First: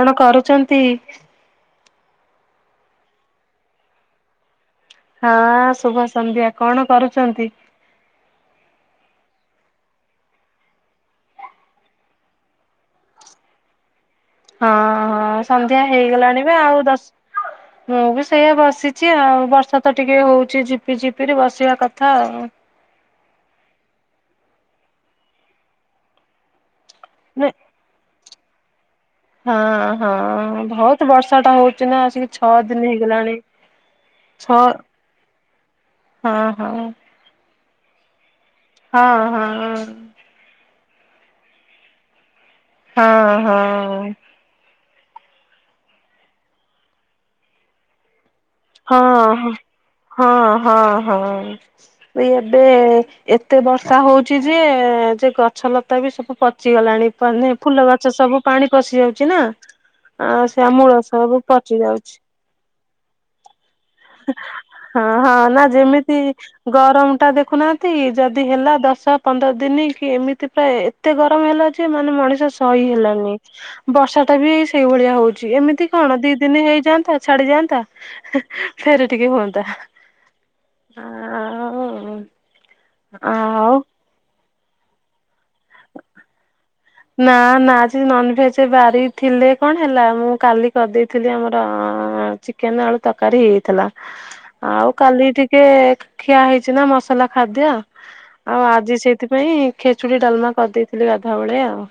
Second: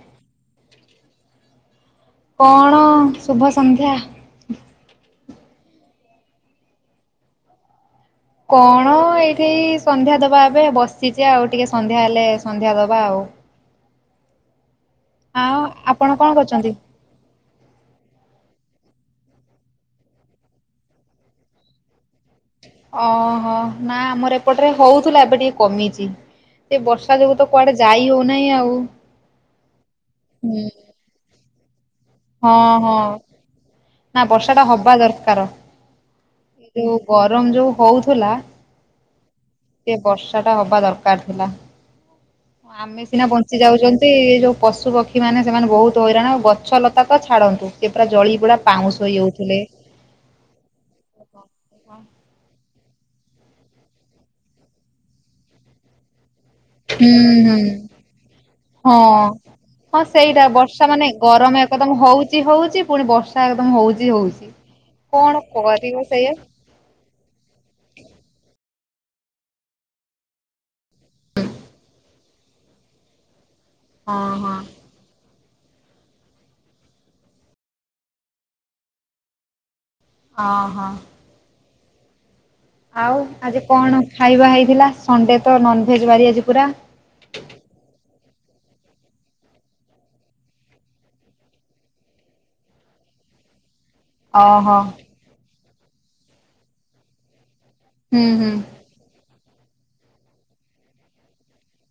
କଣ କରୁଛନ୍ତି? କଣ ଶୁଭ ସନ୍ଧ୍ୟା। ହଁ ଶୁଭ ସନ୍ଧ୍ୟା। କଣ କରୁଛନ୍ତି? କଣ ଏଇଠି ସନ୍ଧ୍ୟା ଦବା ଏବେ ବସିଛି ଆଉ ଟିକେ ସନ୍ଧ୍ୟା ହେଲେ ସନ୍ଧ୍ୟା ଦବା ଆଉ। ହଁ। ହଁ ସନ୍ଧ୍ୟା ଆପଣ କଣ ହେଇଗଲାଣି ବା କରୁଛନ୍ତି? ଆଉ ଦଶ ମୁଁ ବି ସେଇଆ ବସିଛି ଆଉ ବର୍ଷା ତ ଟିକେ ହଉଛି ଝିପି ଝିପିରି ବସିବା କଥା ଆଉ। ଓହୋ ନା ଆମର ଏପଟରେ ହଉଥିଲା ଏବେ ଟିକେ କମିଚି। ଏ ବର୍ଷା ଯୋଗୁ ତ ନା କୁଆଡେ ଯାଇ ହଉନାହିଁ ଆଉ। ହଁ ହଁ ହୁଁ ବହୁତ ବର୍ଷା ଟା ହଉଚି ନା ଆସିକି ହଁ ଛଅ ଦିନ ହଁ ହେଇଗଲାଣି। ନା ବର୍ଷା ଛଅ ଟା ହବା ଦରକାର। ହଁ ଯୋଉ ହଁ ଗରମ ଯୋଉ ହଉଥିଲା ହଁ ହଁ ହଁ। ସେ ବର୍ଷା ହବା ଦରକାର ଥିଲା। ଆମେ ସିନା ହଁ ବଞ୍ଚି ହଁ ଯାଉଛନ୍ତି ଏ ଯୋଉ ପଶୁ ପକ୍ଷୀ ପକ୍ଷୀମାନେ ସେମାନେ ବହୁତ ହଇରାଣ ଗଛ ଲତା ତ ଛାଡ଼ନ୍ତୁ ସେ ପୁରା ଜଳି ପୁଡ଼ା ହଁ ହଁ ହଁ ହଁ ହଁ। ଏଇ ଏବେ ଏତେ ବର୍ଷା ହଉଛି ଯେ, ଯେ ଗଛଲତା ବି ସବୁ ପ ହୁଁ ଚିଗଲାଣି ମାନେ ହୁଁ ଫୁଲ ଗଛ ସବୁ ପାଣି ପଶି ହଁ ଯାଉଛି ନା। ହଁ ସେଇଟା ଆଉ ସେ ବର୍ଷା ମୂଳ ମାନେ ସବୁ ଗରମ ପଚି ଏକଦମ ଯାଉଛି। ହଉଚି ହଉଚି ପୁଣି ବସ୍ ତା ଏକଦମ୍ ହଉଚି ହଉଚି ହଁ ହଁ କଣ ନା କରିବ ଯେମିତି ସେଇୟ ଗରମ ଟା ଦେଖୁନାହାନ୍ତି ଯଦି ହେଲା ଦଶ ପନ୍ଦର ଦିନ କି ଏମିତି ପ୍ରାଏ ଏତେ ଗରମ ହେଲା ଯେ ମାନେ ମଣିଷ ସହି ହେଲାନି। ବର୍ଷା ହଁ ଟା ବି ହଁ ଏଇ ସେଇଭଳିଆ ହଉଛି ଏମିତି କଣ ଦି ଦିନ ହେଇଯାଆନ୍ତା ଛାଡିଯାଆନ୍ତା। ଫେରେ ଟିକେ ହୁଅନ୍ତା। ଓହୋ। ଆଉ ଆଉ ଆଜି କଣ ଖାଇବା ହେଇଥିଲା? ସଣ୍ଡେ ତ ନନଭେଜ୍ ବାରି ଆଜି ପୁରା। ନା ନା ଆଜି ନନଭେଜ୍ ବାରି ଥିଲେ କଣ ହେଲା ମୁଁ କାଲି କରିଦେଇଥିଲି ଆମର ଚିକେନ୍, ଆଳୁ ତରକାରୀ ହେଇଯାଇଥିଲା। ଓହୋ ଆଉ କାଲି ଟିକେ ଖି ଖିଆ ହେଇଛି ନା ମସଲା ଖାଦ୍ୟ। ହୁଁ ହୁଁ ଆଉ ଆଜି ସେଇଥିପାଇଁ ଖେଚୁଡି ଡାଲମା କରିଦେଇଥିଲି ଗାଧୁଆବେଳେ ଆଉ।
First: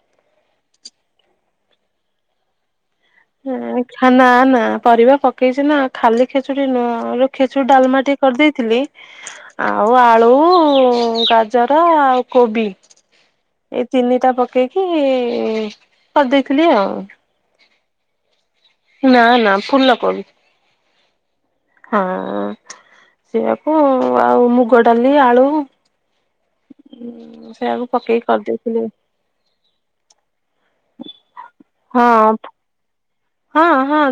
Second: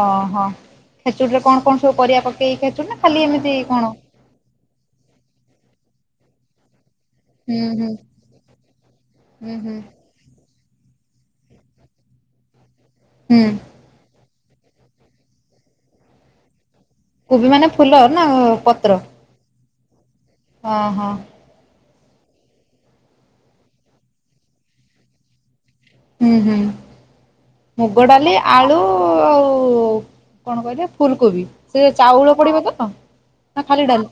ଓହୋ ଖେଚୁଡି ରେ କଣ କଣ ସବୁ ପରିବା ପକେଇକି ଖେଚୁଡି ନା ଖାଲି ଏମିତି କଣ ନା ନା ପରିବା ପକେଇଛି ନା ଖାଲି ଖେଚୁଡି ନୁହଁ। ରୁ ହୁଁ ଖେଚୁଡ ହୁଁ। ଡାଲମା ଟିକେ କରିଦେଇଥିଲି। ହୁଁ ହୁଁ ଆଉ ଆଳୁ ଗାଜର ଆଉ କୋବି। ହୁଁ। ଏଇ ତିନିଟା ପକେଇକି କରି ଦେଇଥିଲି ଆଉ। କୋବି ମାନେ ଫୁଲ ନା ପତ୍ର? ନାଁ ନାଁ ଫୁଲ କୋବି। ଓହୋ। ହଁ ସେଇଆକୁ ଆଉ ମୁଗ ଡାଲି, ଆଳୁ। ହୁଁ ହୁଁ ସେଆକୁ ମୁଗ ପକେଇ ଡାଲି, ଆଳୁ କରିଦେଇଥିଲି ଆଉ କଣ କହିଲେ ଫୁଲ୍ କୋବି ସେ ହଁ ଚାଉଳ ପଡିବ ତ? ନା ଖାଲି ଡାଲ୍?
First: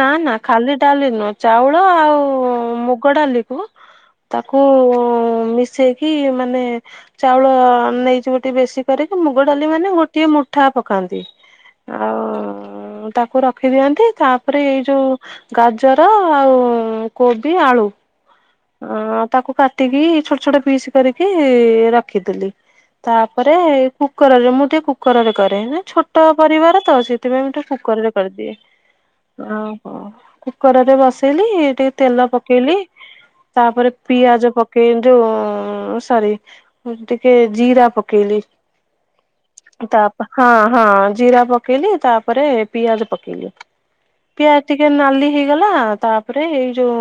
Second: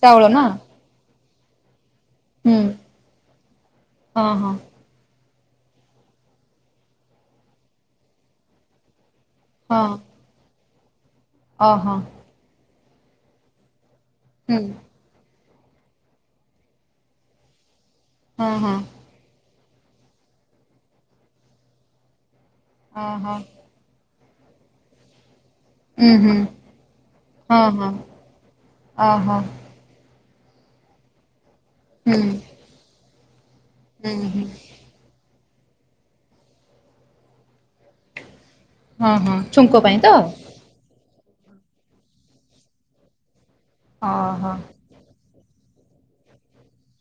ନାଁ ନାଁ ଖାଲି ଡାଲି ନୁହଁ। ଚାଉଳ ଆଉ ହୁଁ ମୁଗ ଡାଲିକୁୁ ହଁ। ହଁ ତାକୁ ମିଶେଇକି, ମାନେ ଚାଉଳ ନେଇଯିବ ଟିକେ ବେଶୀ। କରିକି ମୁଗ ଡାଲି, ହଁ ମାନେ ଗୋଟିଏ ମୁଠା ପକାନ୍ତି ଓହୋ ଆଉ ତାକୁ ରଖିଦିଅନ୍ତି, ହୁଁ ତାପରେ ଏଇ ଯୋଉ ଗାଜର, ଆଉ କୋବି ଆଳୁ। ହଁ ହଁ। ହଁ, ତାକୁ କାଟିକି ଛୋଟ ଛୋଟ ‌ପିସ୍ କରିକି ରଖିଦେଲି। ଓହୋ ତାପରେ କୁକରରେ, ମୁଁ ଟିକେ କୁକରରେ କରେ ନା? ହୁଁ ଛୋଟ ହୁଁ ପରିବାର ତ, ସେଥିପାଇଁ ମୁ ହଁ ଟିକେ ହଁ କୁକରରେ କରିଦିଏ। ଓହୋ ଆ ଅ, କୁକରରେ ବସେଇଲି, ଟିକେ ହୁଁ ତେଲ ପକେଇଲି, ତାପରେ ହୁଁ ହୁଁ ପିଆଜ ପ କେଇ ଯୋଉ ସରି, ଟିକେ ଜିରା ପକେଇଲି। ହଁ ହଁ ଛୁଙ୍କ ପାଇଁ ତ ତାପ ହଁ ହଁ ଜିରା ପକ୍ କେଇଲି, ତାପରେ ପିଆଜ ପକେଇଲି, ଓହୋ ପିଆଟି- ଟିକେ ନାଲି ହେଇଗଲା, ତାପରେ ଏଇ ଯୋଉ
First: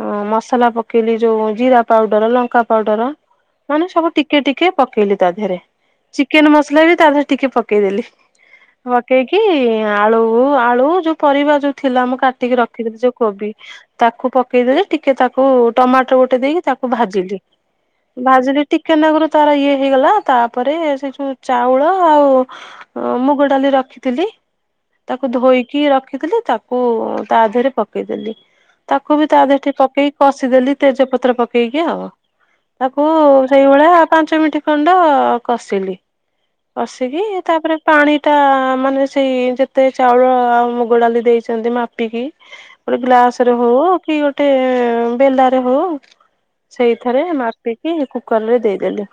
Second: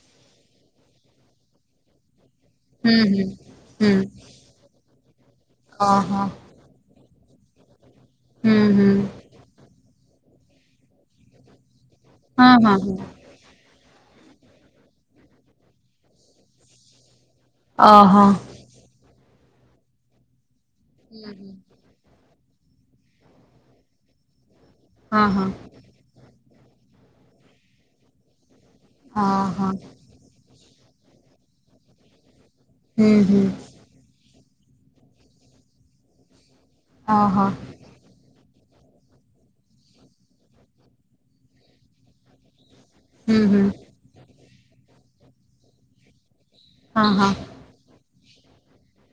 ଅ ମ ସଲା ପକେଇଲି, ଯୋଉ ଜିରା ପାଉଡର, ଲଙ୍କା ହୁଁ ପାଉଡର, ହୁଁ ମାନେ ହୁଁ ସବୁ ଟିକେ ଟିକେ ପକେଇଲି। ତା ଦେହରେ ଓହୋ ଚିକେନ୍ ମସଲା ବି ତା ଦେହରେ ଟିକେ ପ କେଇଦଲି। ହୁଁ ହୁଁ ପକେଇକି ଆଳୁ ଆଳୁ ଯୋଉ ପରିବା ଯୋଉ ଥିଲା ଆମ ହଁ କାଟିକି ହଁ ହଁ ରଖିଥିଲି ଯୋଉ କୋବି, ତାକୁ ପକେଇଦେଲେ ଟିକେ ତା କୁ ଟମାଟୋ ଗୋଟେ ଦେଇକି ତାକୁ ଭାଜିଲି, ଓହୋ ଭାଜିଲି ଟିକେ ନାକରୁ ତାର ଇଏ ହେଇଗଲା, ତାପରେ ସେ ହୁଁ ଯୋଉ ହୁଁ ଚାଉଳ ଆଉ ମୁଗ ଡାଲି ରଖିଥିଲି, ତାକୁ ହଁ ହଁ ଧୋଇ କି ରଖିଥିଲି, ତାକୁ ତା ଦେହରେ ପକେଇଦେଲି। ତାକୁ ବି ତା ଓହୋ ଦେହରେ ପକେଇ କଷିଦେଲି, ତେଜପତ୍ର ପକେଇକି ଆଉ ତାକୁ ହୁଁ ହୁଁ ସେଇଭଳିଆ ପାଞ୍ଚ ମିନିଟ୍ ଖଣ୍ଡ କଷିଲି, କଷିକି ଓହୋ ତାପରେ ପାଣି ଟା ମାନେ, ସେଇ ଯେତେ ଚାଉଳ ଆଉ ମୁଗ ଡାଲି ଦେଇଛନ୍ତି, ମାପିକି ଗୋଟେ ହୁଁ ଗ୍ଲାସରେ ହୁଁ ହଉ କି ଗୋଟେ ବେଲାରେ ହୋଉ, ହଁ ସେଇଥାରେ ହଁ ମାପି କି କୁକରରେ ଦେଇଦେଲି,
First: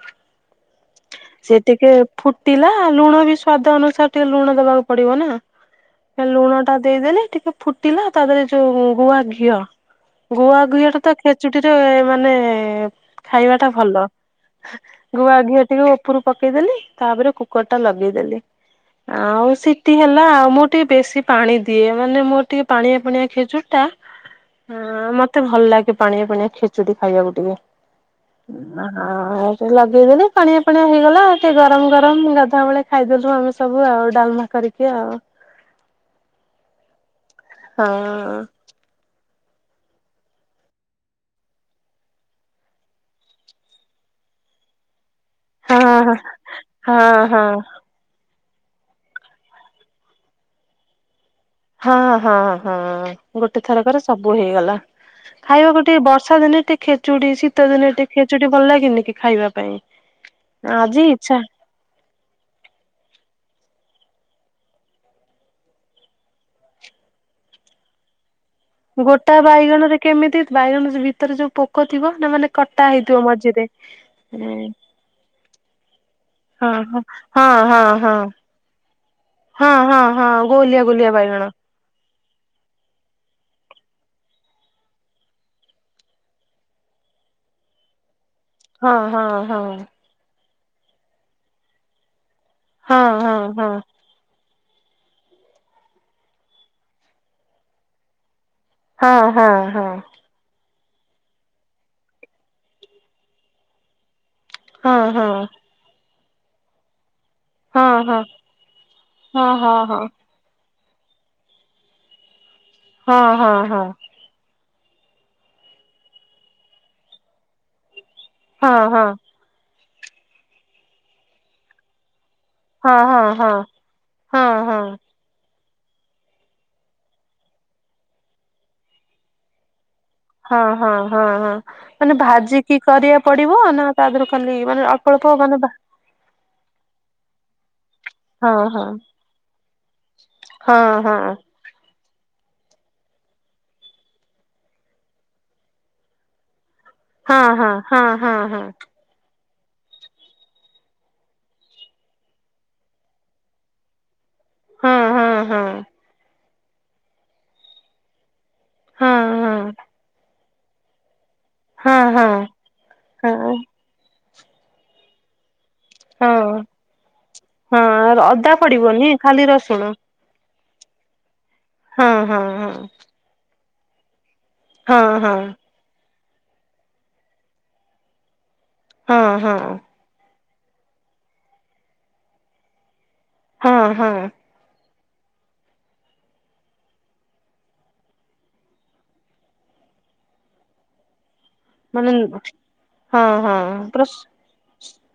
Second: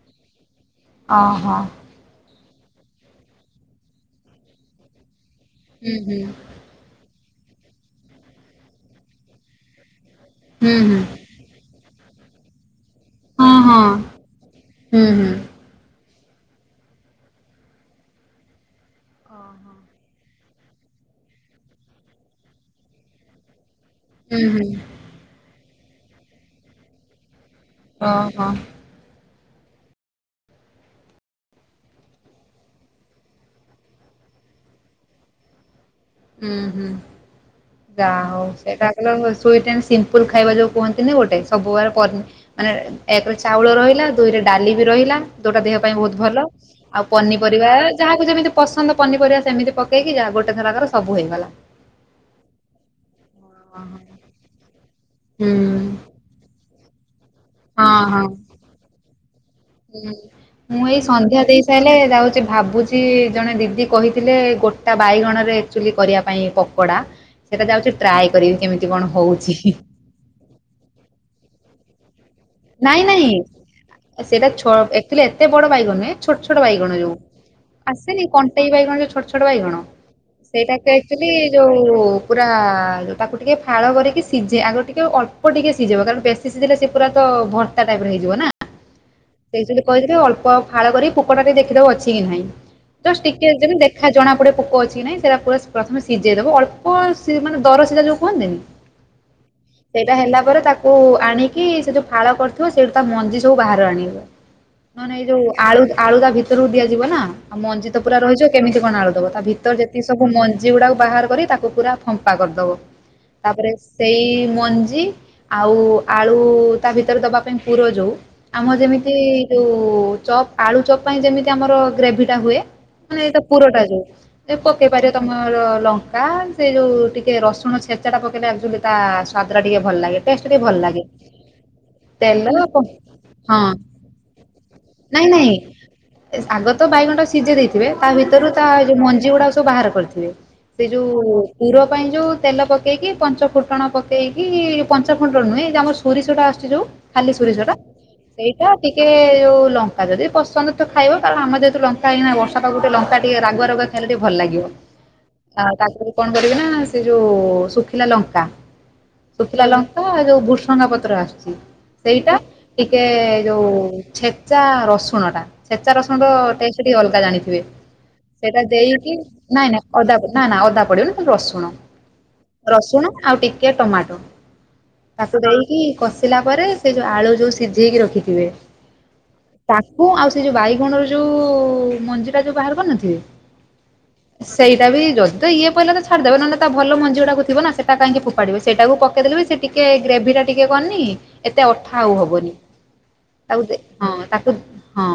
ସେ ଓହୋ ଟିକେ ଫୁଟିଲା, ଲୁଣ ବି ସ୍ଵାଦ ଅନୁସାରେ ଟିକେ ଲୁଣ ଦବାକୁ ପଡିବ ନା, ହୁଁ ହୁଁ ଲୁଣ ଟା ଦେଇଦେଲେ, ଟିକେ ଫୁଟିଲା। ତା ଦେହରେ ଯୋଉ ଗୁଆ ଘିଅ, ଗୁଆ ହୁଁ ଘିଅ ହୁଁ ଟା ତ ଖେଚୁଡିରେ ମାନେ, ହଁ ଖାଇବା ଟା ହଁ ଭଲ ହୁଁ ହୁଁ ଗୁଆଘିଅ ଟିକେ ଉପରୁ ପକେଇଦେଲି, ତାପରେ କୁକରଟା ଲଗେଇଦେଲି। ଆଉ ସିଟି ହେଲା। ଆଉ ମୁଁ ଟିକେ ବେଶୀ ପାଣି ଦିଏ, ମାନେ ମୋ ଟିକେ ପାଣିଆ ପୁଣିଆ ଖିଛୁଡି ଟା ହୁଁ ହୁଁ ଆଁ ମତେ ଭଲଲାଗେ ପାଣିଆ ପାଣିଆ ଖେଚୁଡି ଖାଇବାକୁ ଟିକେ। ଅ ହଁ। [unintelligible] ଏଇଟା ଲଗେଇଦେଲି, ପାଣିଆ ପାଣିଆ ହେଇଗଲା। ଟିକେ ଗରମ ଗରମ ଗାଧୁଆ ବେଳେ ଖାଇଦେଲୁ ଆମେ ସବୁ ଆଉ ଡାଲମା କରିକି। ଆଉ ହୁଁ ହୁଁ, ହଁ। ଯା ହଉ ସେଇଟା [unintelligible] ସିମ୍ପୁଲ୍ ଖାଇବା ଯୋଉ କୁହନ୍ତି ନି ଗୋଟେ [unintelligible] ମାନେ, ଏକ୍ ରେ ଚାଉଳ ରହିଲା, ଦୁଇରେ ଡାଲି ବି ରହିଲା। ଯୋଉଟା ଦେହ ହଁ ପାଇଁ ବହୁତ୍ ହଁ ଭଲ, ଆଉ ହଁ ପନିପରିବା ଯାହାକୁ ଯେମିତି ପସନ୍ଦ ପନିପରିବା ସେମତି ପକେଇକି, ଯାହା ଗୋଟେ ଥରକାର ସବୁ ହେଇଗଲା। ହଁ ହଁ ହଁ, ଗୋଟେ ହଁ, ଥରକରେ ହଁ। ସବୁ ହେଇଗଲା। ହୁଁ ଖାଇବାକୁ ଟିକେ ବର୍ଷା ଦିନେ ଟିକେ ଖେଚୁଡି ଶି ଶୀତ ଦିନ ହଁ ଟିକେ ହଁ ଖେଚୁଡ଼ି ଭଲ ଲାଗେନି କି? ଖାଇବା ପାଇଁ ଆଜି ଇଚ୍ଛା। ତାହେଲେ ଯାଉଛି ଭାବୁଛି। ଜଣେ ଦିଦି କହିଥିଲେ, ଗୋଟା ବାଇଗଣରେ ଏକ୍ଚୁଲି କରିବା ପାଇଁ ପ କଡା, ସେଇଟା ଯାଉଛି ଟ୍ରାଏ କରିବି କେମି ଗୋଟା ବାଇଗଣ ରେ କେମିତି ବାଇଗଣ ଭିତରେ ଯୋଉ ପୋକ ଥିବ ନା ମାନେ କଟା ନାଇଁ ହେଇଥିବ ନାଇଁ ମଝିରେ। ସେଇଟା ଛୋ ଏକ୍ଚୁଲି ଏତେ ବଡ ବାଇଗଣ ନୁହେଁ ଛୋଟ୍ ଛୋଟ୍ ହଁ ବାଇଗଣ ହଁ ଯୋଉ ହଁ ହଁ ହଁ। ଆସେନି କ ସେଇ ବାଇଗଣ ଯୋଉ ଛୋଟ ଛୋଟ ହଁ ବାଇଗଣ ହଁ ହଁ ଗୋଲିଆ ସେଇଟାକୁ ଗୋଲିଆ ଅଚ୍ତୁଅଲ୍ଲି ବାଇଗଣ ଯୋଉ ପୁରା ତାକୁ ଟିକେ ଫାଳ କରିକି ସିଝେ ଆଗରୁ ଟିକେ ଅଳ୍ପ ଟିକେ ସିଝିବ କାରଣ ବେଶୀ ସିଝିଲେ ସେ ପୁରା ତ ଭର୍ତ୍ତା ଟାଇପର ହେଇଯିବ ନା ହଁ ହଁ। ହଁ ସେ କହିି ଅଳ୍ପ ଫାଳ କରିିକ ପୋକଟା ଦେଖିଦବ ଅଛି କି ନାହିଁ ହଁ ଜଷ୍ଟ ହଁ ଟିକେ ହଁ। ତାହା ଜଣା ପଡେ ପୋକ ଅଛି ନାଇଁ ସେଇଟା ପ୍ରଥମେ ସିଝେଇଦବ ଅଳ୍ପ ଦର ସିଜା ଯୋଉ କୁହନ୍ତିନି ହଁ ହଁ ହଁ ସେଇଟା ହେଲା ପରେ ତାକୁ କୁ ଆଣିକି ସେ ଯୋଉ ଫାଳ କରିଥିବ ସେଇଠୁ ତା ମଞ୍ଜି ସବୁ ବାହାରୁ ଆଣିବ। ନ ହଁ ନେଇ ହଁ ଯୋଉ ଆଳୁ ଆଳୁ ତା ଭିତରକୁ ଦିଆଯିବ ନା। ଆଉ ହଁ ମଞ୍ଜିିତ ହଁ ପୁରା ରହିଛ କେମିତି କଣ ଆଳୁ ଦବ ତା ହଁ ଭିତରେ ହଁ ଯେତିକ ହଁ। ସବୁମ ମଜୀ ଗୁଡାକୁ ବାହାର କରି ତାକୁ ପୁରା ଫମ୍ପା କରିଦବ ହଁ ହଁ ତାପରେ ହଁ ସେଇ ମଞ୍ଜି ଆଉ ଆଳୁ ତା ଭିତରେ ଦବା ପାଇଁ ପୁର ଯୋଉ ଆମ ହଁ ହଁ ଯେମିତି ହଁ ଏଇ ଯୋଉ ଚପ୍ ଆଳୁ ଚପ୍ ପାଇଁ ଯେମିତି ଆମର ଗ୍ରେଭି ଟା ହୁଏ। ମାନେ ହଁ ହଁ ଏଇଟ ପୁରଟା ଯୋଉ ହଁ ଏ ପକେଇ ହଁ। ପାରିବା। ତମର ଲଙ୍କା ସେ ଯେଉ ଟିକେ ରସୁଣ ଛେଚାଟା ପକେଇଲେ ଆକ୍ଚୁଆଲି ତା ସ୍ଵାଦଟା ଟିକେ ଭଲ ଲାଗେ। ଟେଷ୍ଟ ହଁ ଟିକେ ଭଲ ହଁ ଲାଗେ ହଁ ହଁ ମାନେ ତେଲ ପ ଭାଜିିକି କରିବାକୁ ହଁ ପଡିବ ନା। ତା ଦ୍ୱାର ଖାଲି ମାନେ ଅଳ୍ପ ନାଇଁ ଅଳ୍ପ ନାଇଁ ମାନେ ବା ଆଗ ତ ବାଇଗଣ ସିଝେଇ ଦେଇ ଏବେ ତା ଭିତରୁ ହଁ ତା ହଁ ଯୋଉ ମଞ୍ଜି ଗୁଡାକ ସବୁ ବାହାର କରିଥିବେ। ହଁ ସେ ହଁ। ଯୋଉ ପୁର ପାଇଁ ଯୋଉ ତେଲ ପକେଇକି ପଞ୍ଚ ଫୁଟଣ ପକେଇକି ପଞ୍ଚ ଫୁଟଣ ନୁହେଁ ଆମର ସୋରିଷଟା ଆସଛି ଯୋଉ ଖାଲି ହଁ ସୋରିଷ ହଁ ଟା ହଁ ହଁ ହଁ ଟିକେ ଯଉ ଲଙ୍କାଦି ପସନ୍ଦ ତ ଖାଇବ କାରଣ ଆମର ଯେହେତୁ ଲଙ୍କା ହେଇନା ବର୍ଷା ପାଖକୁ ଲଙ୍କା ଟିକେ ରାଗୁଆ ରାଗୁଆ ଖାଇଲେ ଟିକେ ଭଲ ଲାଗିବ ହଁ ହଁ ଆ ହଁ ତାପରେ କଣ କରିବି ନା ସେ ଯୋଉ ଶୁଖିଲା ଲଙ୍କା ହଁ ହଁ ହଁ ଶୁଖିଲା ଲଙ୍କାଉ ଯୋଉ ଭୃସଙ୍ଗ ପତ୍ର ଆସୁଛି ସେଇଟା ହଁ। ଟିକେ ହଁ ଓ ଛେଚା ରସୁଣ ଟା ଛେଚା ରସୁଣ ର ହଁ ଟେଷ୍ଟ ଟିକ ଅଲଗା ଜାଣିଥିବେ ହଁ ଅଦା ସେଇଟା ପଡିବନି ଦେଇକି ଖାଲି ନାଇଁ ନାଇଁ ରସୁଣ ଅଦା ନା ନା ଅଦା ପଡିବନି ରସୁଣ ହଁ ହଁ ହଁ। ରସୁଣ ଆଉ ଟିକେ ଟମାଟୋ ହଁ ତାକୁ ହଁ ଦେଇକି କଷିଲା ପରେ ସେ ଯୋଉ ଆଳୁ ଯୋଉ ସିଝେଇକି ରଖିଥିବେ। ହଁ ହଁ। ହଁ ଆଉ ସେ ଯୋଉ ବାଇଗଣର ଯୋଉ ମଞ୍ଜି ଟା ଯୋଉ ବାହାର କରିନଥିବେ ହଁ ହଁ। ସେଇଟା ବି ଯଦି ଏ ପଡିଲା ତ ଛାଡି ଦେବେ ନହଲେ ଭଲମଞ୍ଜିଥିବ ନା ସେଟାହିଁକ ଫୋପାଡିବେ ସେଇାକୁ ପକେଇ ଦେବ ସେଇ ଟିକେ ଗ୍ରେଭି ଟା ଟିକେ କରିନି ଏତେ ଅଠା ମାନେ ଆଉ ହବନି। ହଁ ହଁ ତାକୁ ଦେ ପୁରା ହଁ ତାକୁ ହଁ।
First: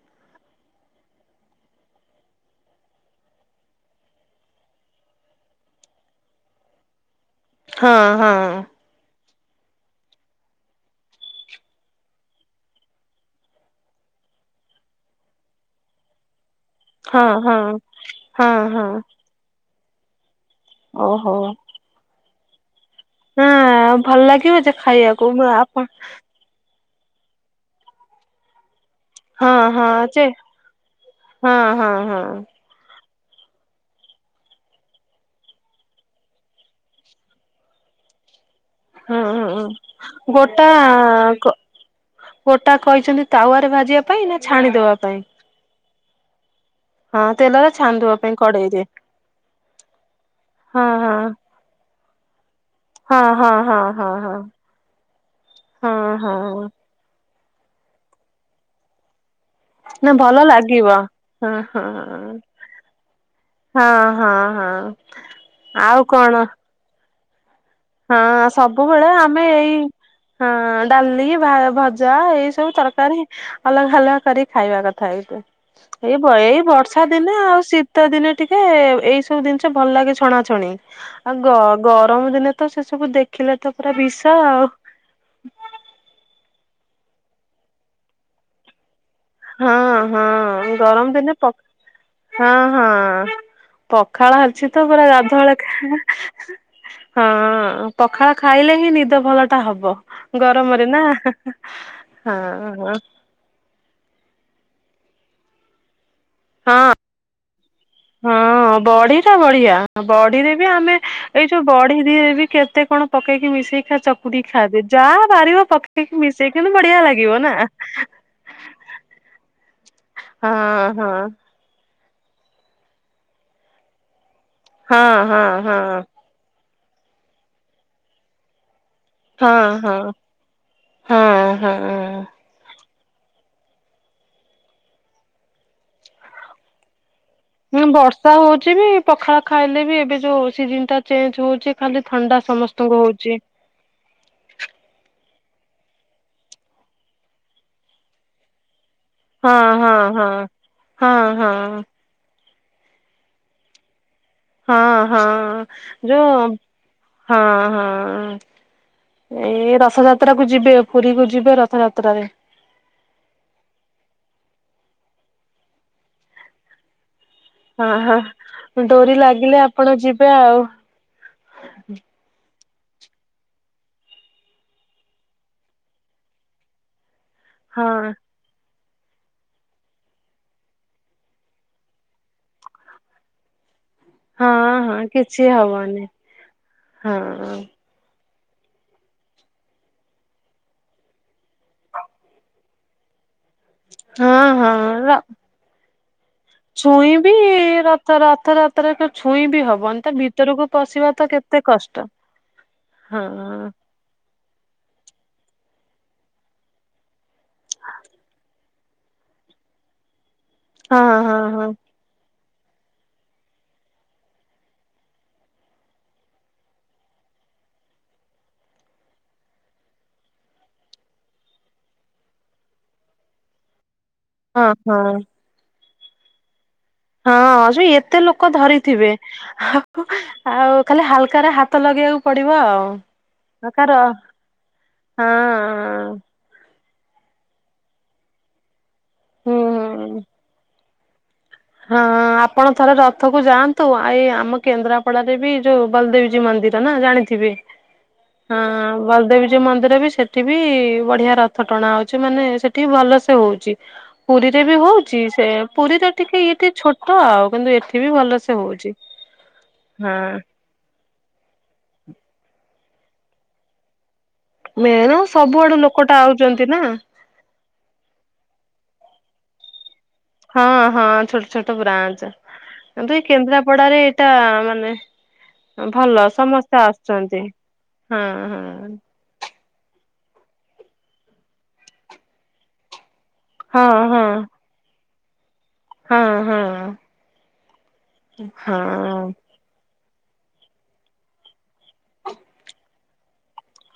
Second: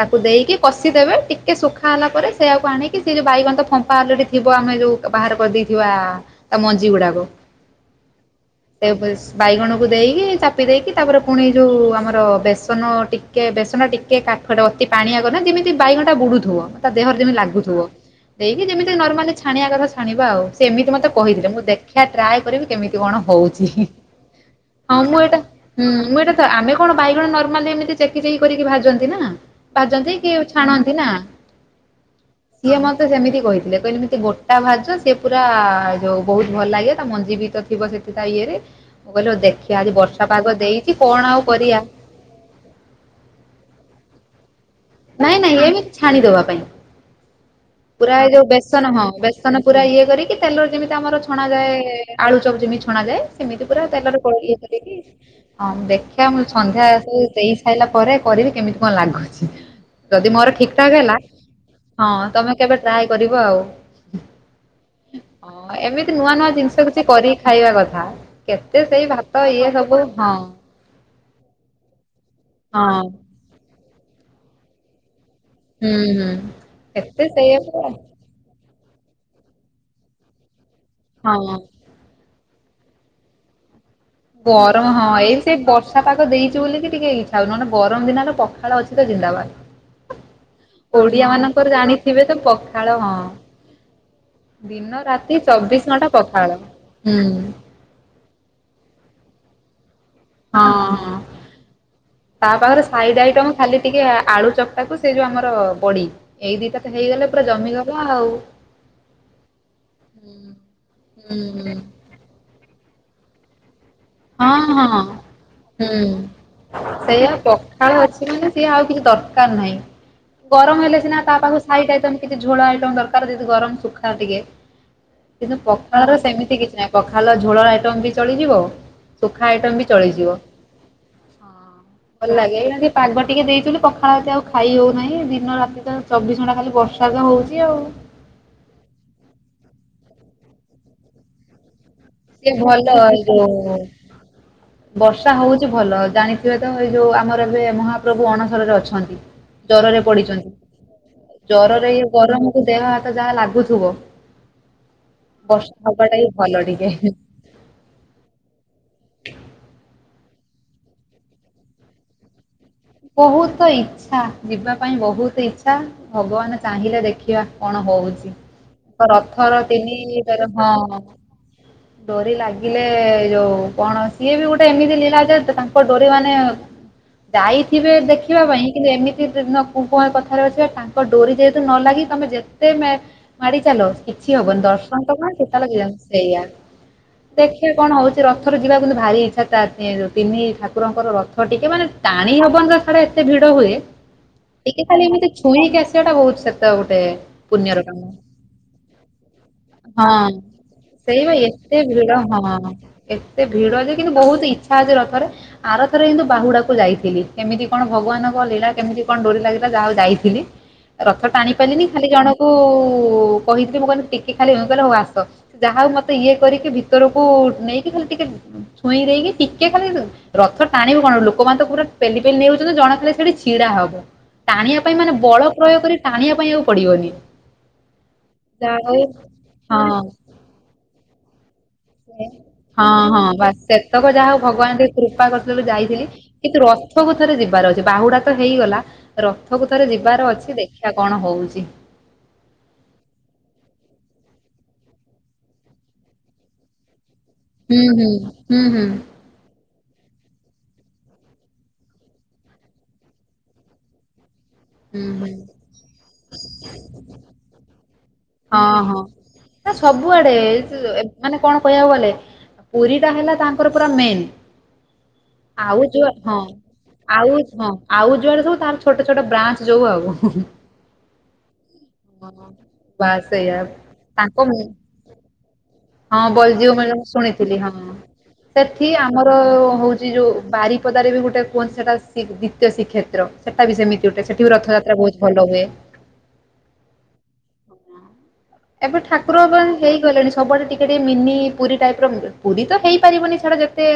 ତାକୁ ଦେଇକି କଷିଦେବେ ଟିକେ ଶୁଖା ହେଲା ପରେ ସେଇଆକୁ ଆଣିକି ସେ ଯୋଉ ବାଇଗଣ ଫମ୍ପାଲରେଡି ଥିବ ଆମେ ଯୋଉ ବାହାର କରିଦେଇଥିବା ତା ମଞ୍ଜି ଗୁଡାକୁ। ହଁ ହଁ। ବାଇଗଣକୁ ଦେଇକି ଚାପି ଦେଇକି ତାପରେ ପୁଣି ଯୋଉ ଆମର ବେସନ ଟିକେ ବେସନ ଟିକେ କାଠଟେ ଅତି ପାଣିଆ ନା ଯେମିତି ବାଇଗଣଟା ବୁଡୁଥିବ। ତା ଦେହରେ ହଁ ଯେମିତି ହଁ ଲାଗୁଥିବ ହଁ ଦେଇକି ହଁ ଯେମିତି ନର୍ମାଲି ଛାଣିବା କଥା ଛଣିବା ଆଉ ସେମିତି ମୋତେ ଓହୋ। କହିଥିଲେ ମୁଁ ଦେଖିବା ଟ୍ରାଏ କରିବି। କେମିତି କଣ ହଉଛି ହଁ ଭଲ ଲାଗିବ ଯେ ହଁ ମୁଁ ଖାଇବାକୁ ଏଇଟା ଆପଣ ହଁ ମୁଁ ଏଇଟା ତ ଆମେ କଣ ବାଇଗଣ ନର୍ମାଲି ଏମିତି ଚେକି ଚେକି କରିକି ଭାଜନ୍ତି ନା ହଁ ହଁ ଭାଜନ୍ତି ଯେ କି ଛାଣନ୍ତି ନା। ହଁ ହଁ ହଁ ସିଏ ମତେ ସେମିତି କହିଥିଲେ କହିଲେଏମିତି ଗୋଟା ଭାଜ ସିଏ ପୁରା ଯୋଉ ବହୁତ ଭଲ ଲାଗେ ତା ମଞ୍ଜି ବି ତ ଥିବ ସେ ତା ଇଏରେ ମୁଁ ହଁ କହିଲି ହଁ। ଦେଖିବା ଆଜି ବର୍ଷା ପାଗ ଗୋଟା ଦେଇଚି କଣ ଆଉ କରିବା। ଗୋଟା କହିଚନ୍ତି ତାୱରେ ଭାଜିବା ପାଇଁ ନା ଛାଣିଦବା ପାଇଁ? ନାଇଁ ନାଇଁ ଏମିତି ଛାଣିଦବା ପାଇଁ। ହଁ ତେଲ ପୁରା ଏ ଯୋଉ ବେସନ ହଁ ବେସନ ପୁରା ଇଏ କରିକି ତେଲରେ ହଁ ଯେମିତି ହଁ ଆମର ଛଣା ଯାଏ ଆଳୁ ଚପ ଯେମିତି ଛଣା ଯାଏ ହଁ ହଁ ସେମିତି ହଁ ପୁରା ହଁ ତେଲରେ ପଳ ହଁ। ଇଏ କରିକି ହଁ ଦେଖିବା ମୁଁ ସନ୍ଧ୍ୟାକୁ ଦେଇ ସାରିଲା ପରେ କରିବି କେମିତି କଣ ଲାଗୁଛି। ନା ଯଦି ଭଲ ମୋର ଠିକ ଲାଗିବ ଠାକ ହେଲା ହଁ ତମେ କେବେ ଟ୍ରାଏ କରିବ ଆଉ ହଁ ହଁ ହଁ ଆଉ ଏମିତି କଣ ନୂଆ ନୂଆ ଜିନିଷ କିଛି କରି ଖାଇବା କଥା। ହଁ କେତେ ସେଇ ସବୁବେଳେ ଭାତ ଆମେ ଇଏ ଏଇ ସବୁ ହଁ। ଡାଲି ଭା ଭଜା ଏଇ ସବୁ ହଁ ତରକାରୀ ଅଲଗା ଅଲଗା କରିକି ଖାଇବା କଥା ଏବେ। ହୁଁ ଏଇ ବ ହୁଁ। ଏଇ ବର୍ଷା କେତେ ଦିନେ ଆଉ ସେଇଆକୁ ଶୀତ ଦିନେ ଟିକେ ଏଇ ସବୁ ଜିନିଷ ଭଲ ଲାଗେ ଛଣାଛଣି ଆଉ ହଁ। ଗ ଗରମ ଦିନେ ତ ସେ ସବୁ ଦେଖିଲେ ତ ପୁରା ବିଷ। ଆଉ। ଗରମ ହଁ ଏଇ ସେ ବର୍ଷା ପାଗ ଦେଇଚି ବୋଲିିକି ଟିକେ ଇଚ୍ଛା ହଉଚି ଗରମ ଦିନରେ ପଖାଳ ଅଛି ତ ଜିନ୍ଦାବାଦ। ହଁ ହଁ ଗରମ ଓଡିଆ ଦିନେ ପ ମାନଙ୍କର ଜାଣିଥିବେ ତ ହଁ ପଖାଳ ହଁ। ପଖାଳ ଅଛି ତ ଦିନ ପୁରା ରାତି ଗାଧୁଆଳେ ଖ ଚବିଶ ଘଣ୍ଟା ପଖାଳ ହୁଁ ହଁ। ପଖାଳ ଖାଇଲେ ହିଁ ନିଦ ଭଲ ଟା ହବ। ହଁ ଗରମରେ ନା ହଁ। ହଁ ତା ପାଖରେ ହଁ। ସାଇଡ ଆଇଟମ ଖାଲି ଟିକେ ଆଳୁ ଚକଟାକୁ ସେ ଯୋଉ ଆମର ବଡି ଏଇ ଦିଟା ହଁ ତ ହେଇଗଲେ ପୁରା ଜମି ମି ଯିବ ଆଉ। ହଁ ବଢିଟା ବଢିଆ ବଢିରେ ବି ଆମେ ହୁଁ ଏଇ ଯୋଉ ହୁଁ ବଢି ଦିହରେ ବି କେତେ କଣ ପକେଇକି ମିଶେଇ ଖିନା ଚ ଚକୁଟିକି ହଁ ଖାନ୍ତି ହଁ ଯାହା ବାହାରିବ ହୁଁ ଚକଟିକି ମିଶେଇ କିନ୍ତୁ ବଢିଆ ଲାଗିବ ନା। ସେ ଆଉ କିଛି ଦରକାର ନାହିଁ ହଁ ଗରମ ହେଲେ ହଁ ସିନା ତା ପାଖକୁ ସାଇଟ୍ ଆଇଟମ୍ କିଛି ଝୋଳ ଆଇଟମ୍ ଦରକାର ଯଦି ଗରମ ଶୁଖା ଟିକେ। ହଁ ହଁ କିନ୍ତୁ ହଁ। ପଖାଳର ସେମିତି କିଛି ନାହିଁ ପଖାଳ ଝୋଳର ଆଇଟମ୍ ବି ଚଳିଯିବ ସୁଖା ହଁ ଆଇଟମ୍ ବି ହଁ ଚଳିଯିବ ହଁ ହଁ। ଭଲ ଲାଗେ ପାଗ ଟିକେ ଦେଇଚି ବୋଲି ପଖାଳ ଏତେ ଆଉ ଖାଇ ହଉନାହିଁ ଦିନ ରାତି ତ ଚବିଶ ଘଣ୍ଟା ଖାଲି ବର୍ଷା ତ ହଉଚି ଆଉ। ହଁ ବର୍ଷା ହଉଚି ବି ପଖାଳ ଖାଇଲେ ବି ଏବେ ଯୋଉ ସିଜନ୍ ଟା ଚେଞ୍ଜ ହଉଚି ସେ ଭଲ ଏ ଯୋଉ ବର୍ଷା ହଉଚି ଭଲ ଜାଣିଥିବେ ତ ଏଇ ଯୋଉ ଆମର ଏବେ ମହାପ୍ରଭୁ ଅଣସରରେ ଅଛନ୍ତି। ହଁ ଜରରେ ହଁ ହଁ। ପଡିଛନ୍ତି ହଁ ହଁ ଜରରେ ଇଏ ଗରମକୁ ଦେହ ହାତ ଯାହା ଲାଗୁଥିବ। ହଁ ହଁ ବର୍ଷା ହବାଟା ହିଁ ଯୋଉ ଭଲ ଟିକେ। ହଁ ହଁ ଏଇ ରଥ ଥଯାତ୍ରା କୁ ଯିବେ ପୁରୀ କୁ ଯିବେ ରଥଯାତ୍ରାରେ। ବହୁତ ତ ଇଚ୍ଛା ଯିବା ପାଇଁ ବହୁତ ଇଚ୍ଛା ଭଗବାନ ଚାହିଁଲେ ଦେଖିବା। କଣ ହଁ ହଉଛି। ହଁ ତ ଡୋରି ରଥର ଲାଗିଲେ ତିନି ଆପଣ ଯିବେ ତାର ଆଉ। ହଁ। ହୁଁ [unintelligible] ଡୋରି ଲାଗିଲେ ଏଇ ଯୋଉ କଣ ସିଏ ବି ଗୋଟେ ଏମିତି ଲିଳା ଯେ ତାଙ୍କ ଡୋରି ମାନେ ହଁ ଯାଇଥିବେ ଦେଖି ଦେଖିବା ପାଇଁ କିନ୍ତୁ ଏମିତି ଦିନ କୁଁ କୁ କଥାରେ ଅଛି ବା ତାଙ୍କ ଡୋରି ଯେହେତୁ ନ ଲାଗି ତୁମେ ଯେତେ ମା ମାଡି ଚାଲ କିଛି ହଁ ହବନ ହଁ ଦର୍ଶନ ତ କଣ କିଛି ସୁତା ଲଗି ଯା ହବନି ସେଇଆ ହଁ ଦେଖିଆ କଣ ହଉଚି। ରଥରେ ଯିବାକୁ କିନ୍ତୁ ଭାରି ଇଚ୍ଛା ତା ତିଁ ତିନି ଠାକୁରଙ୍କର ରଥ ଟିକେ ମାନେ ଟାଣି ହବ [unintelligible] ରେ ଏତେ ଭିଡ ହୁଏ ହଁ ଟିକେ ଖାଲି ହଁ ଏମିତି ଛୁଇଁକି ଆସିବାଟା ବହୁତ ସେ ଛୁଇଁ ବି ରଥ ରଥଯାତରାରେ ତ ଛୁଇଁ ବି ହବନି ତା ଭିତରୁକୁ ସେଇବା ଏତେ ଭିଡ ହଁ ହଁ ଏତେ ଭିଡ ଯେ କିନ୍ତୁ ବହୁତ ଇଚ୍ଛା ଅଛି ରଥରେ ଆରଥରେ କିନ୍ତୁ ବାହୁଡାକୁ ଯାଇଥିଲି। କେମିତି କଣ ଭଗବାନଙ୍କ ଲୀଳା କେମିତି କଣ ଡୋରି ଲାଗିଲା ଯାହା ହଉ ଯାଇଥିଲି। ହଁ ରଥ ହଁ ଟାଣି ହଁ ପାରିଲିନି ଖାଲି ଜଣଙ୍କୁ କହିଥିଲି ମୁଁ କହିଲି ଟିକେ ଖାଲି ହୁଁ କହିଲେ ହଉ ଆସ। ଯାହା ହଉ ମତେ ଇଏ କରିକି ଭିତରକୁ ନେଇକି ଖାଲି ଟିକେ ଛୁଇଁ ଦେଇକି ଟିକେ ଖାଲି ରଥ ଟାଣିବୁ କଣ ଲୋକମାନେ ତ ପୁରା ପେଲି ପେଲି ନେଉଯାଉଛନ୍ତି ଜଣ ଖାଲି ସେଠି ଛିଡା ହବ ହଁ ଟାଣିବା ପାଇଁ ମାନେ ହଁ ବଳ ପ୍ରୟୋଗ କରି ଟାଣିବା ପାଇଁ ଆଉ ପଡିବନି। ହଁ ସେଇ ଏତେ ଲୋକ ଯାହା ହଉ ଧରିଥିବେ ହଁ ହାଉ ଆଉ ଖାଲି ହାଲକାରେ ହା ହଁ ହଁ ବାସ୍ କାର ସେତକ ଯାହା ହଉ ଭଗବାନ ଟିକେ କୃପା କରିଥିଲେ ବେଲି ଯାଇଥିଲି। ହଁ କିନ୍ତୁ ରଥକୁ ଥରେ ଯିବାର ଅଛି ବାହୁଡା ତ ହେଇଗଲା ହୁଁ ରଥକୁ ଥରେ ହୁଁ ଯିବାର ଅଛି ଦେଖ ଇଆ କଣ ହଉଚି। ହଁ ଆପଣ ଥରେ ରଥକୁ ଯାଆନ୍ତୁ ଆ ଏଇ ଆମ କେନ୍ଦ୍ରାପଡାରେ ବି ଯୋଉ ବଲଦେବଜୀଉ ମନ୍ଦିର ନା ଜାଣି ଥିବେ ହୁଁ ହୁଁ ହଁ ହୁଁ ହୁଁ ହୁଁ ବଲଦେବ ଜୀଉ ମନ୍ଦିର ବି ସେଠି ବି ବଢିଆ ରଥ ଟଣା ହଉଛି ମାନେ ସେଠି ଭଲ ସେ ହଉଚି। ପୁରୀରେ ବି ହଉଚି ହୁଁ ସେ ପୁରୀରେ ଏଠେଇ ଇଏ ଟିକେ ଛୋଟ ଆଉ କିନ୍ତୁ ଏଠି ବି ଭଲସେ ହଁ ହଉଚି ହଁ। ନା ହଁ। [unintelligible] ମାନେ କଣ କହିଆକୁ ଗଲେ ପୁରୀ ଟା ହେଲା ତାଙ୍କର ପୁରା ମେନ୍। ମେନ ସବୁଆଡୁ ଆଉ ଯୋଆ ଲୋକଟା ହଁ ଆଉଛନ୍ତି ନା ଆଉ ହଁ। ଆଉ ଯୁଆଡେ ସବୁ ତାର ଛୋଟ ଛୋଟ ବ୍ରାଞ୍ଚ ଯୋଉ ଆଉ। ହଁ ହଁ ଛୋଟ ଛୋଟ ବ୍ରାଞ୍ଚ କିନ୍ତୁ ବାସ୍ ଏଇ ସେଇଆ କେନ୍ଦ୍ରାପଡାରେ ଏଇଟା ତାଙ୍କ ମାନେ ହଁ ଭଲ ବଲଜିଉ ସମସ୍ତେ ମେଳଣ ଆସୁଛନ୍ତି ଶୁଣିଥିଲି ହଁ। ହୁଁ ସେଠି ହୁଁ। ଆମର ହଉଚି ଯୋଉ ବାରିପଦାରେ ବି ଗୋଟେ କୁହନ୍ତି ସେଟା ଶୀ ଦ୍ଵିତୀୟ ଶ୍ରୀକ୍ଷେତ୍ର। ସେଟା ବି ସେମିତି ହଁ ହଁ ଗୋଟେ ସେଠି ବି ରଥଯାତ୍ରା ବହୁତ ଭଲ ହୁଏ। ହଁ ହଁ। ଏବେ ହଁ ଠାକୁର ହେଇଗଲାଣି ସବୁଆଡେ ଟିକେ ଟିକେ ମିନି ପୁରୀ ଟାଇପ୍ ର ପୁରୀ ତ ହେଇପାରିବନି ଛାଡ ଯେତେ